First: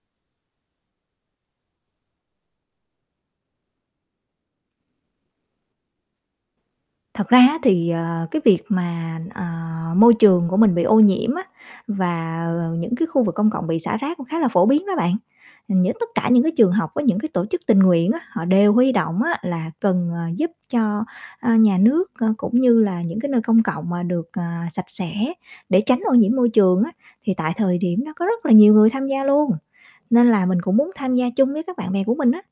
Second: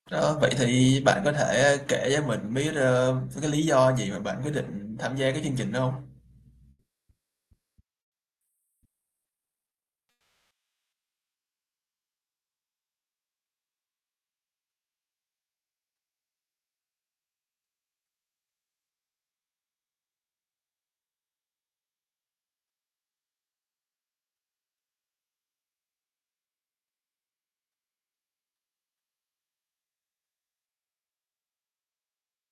Đó, vậy thì bạn có thể, a, kể cho mình biết, ơ, mấy cái lý do gì mà bạn quyết định tham gia cái chương trình đó hông? Thật ra á thì, ờ, cái việc mà, ờ, môi trường của mình bị ô nhiễm á và, ờ, những cái khu vực công cộng bị xả rác cũng khá là phổ biến đó bạn. Ừm, những tất cả những cái trường học với những cái tổ chức tình nguyện á họ đều huy động á là cần, ờ, giúp cho, a, nhà nước, a, cũng như là những cái nơi công cộng mà được, ờ, sạch sẽ để tránh ô nhiễm môi trường á thì tại thời điểm đó có rất là nhiều người tham gia luôn, nên là mình cũng muốn tham gia chung với các bạn bè của mình á.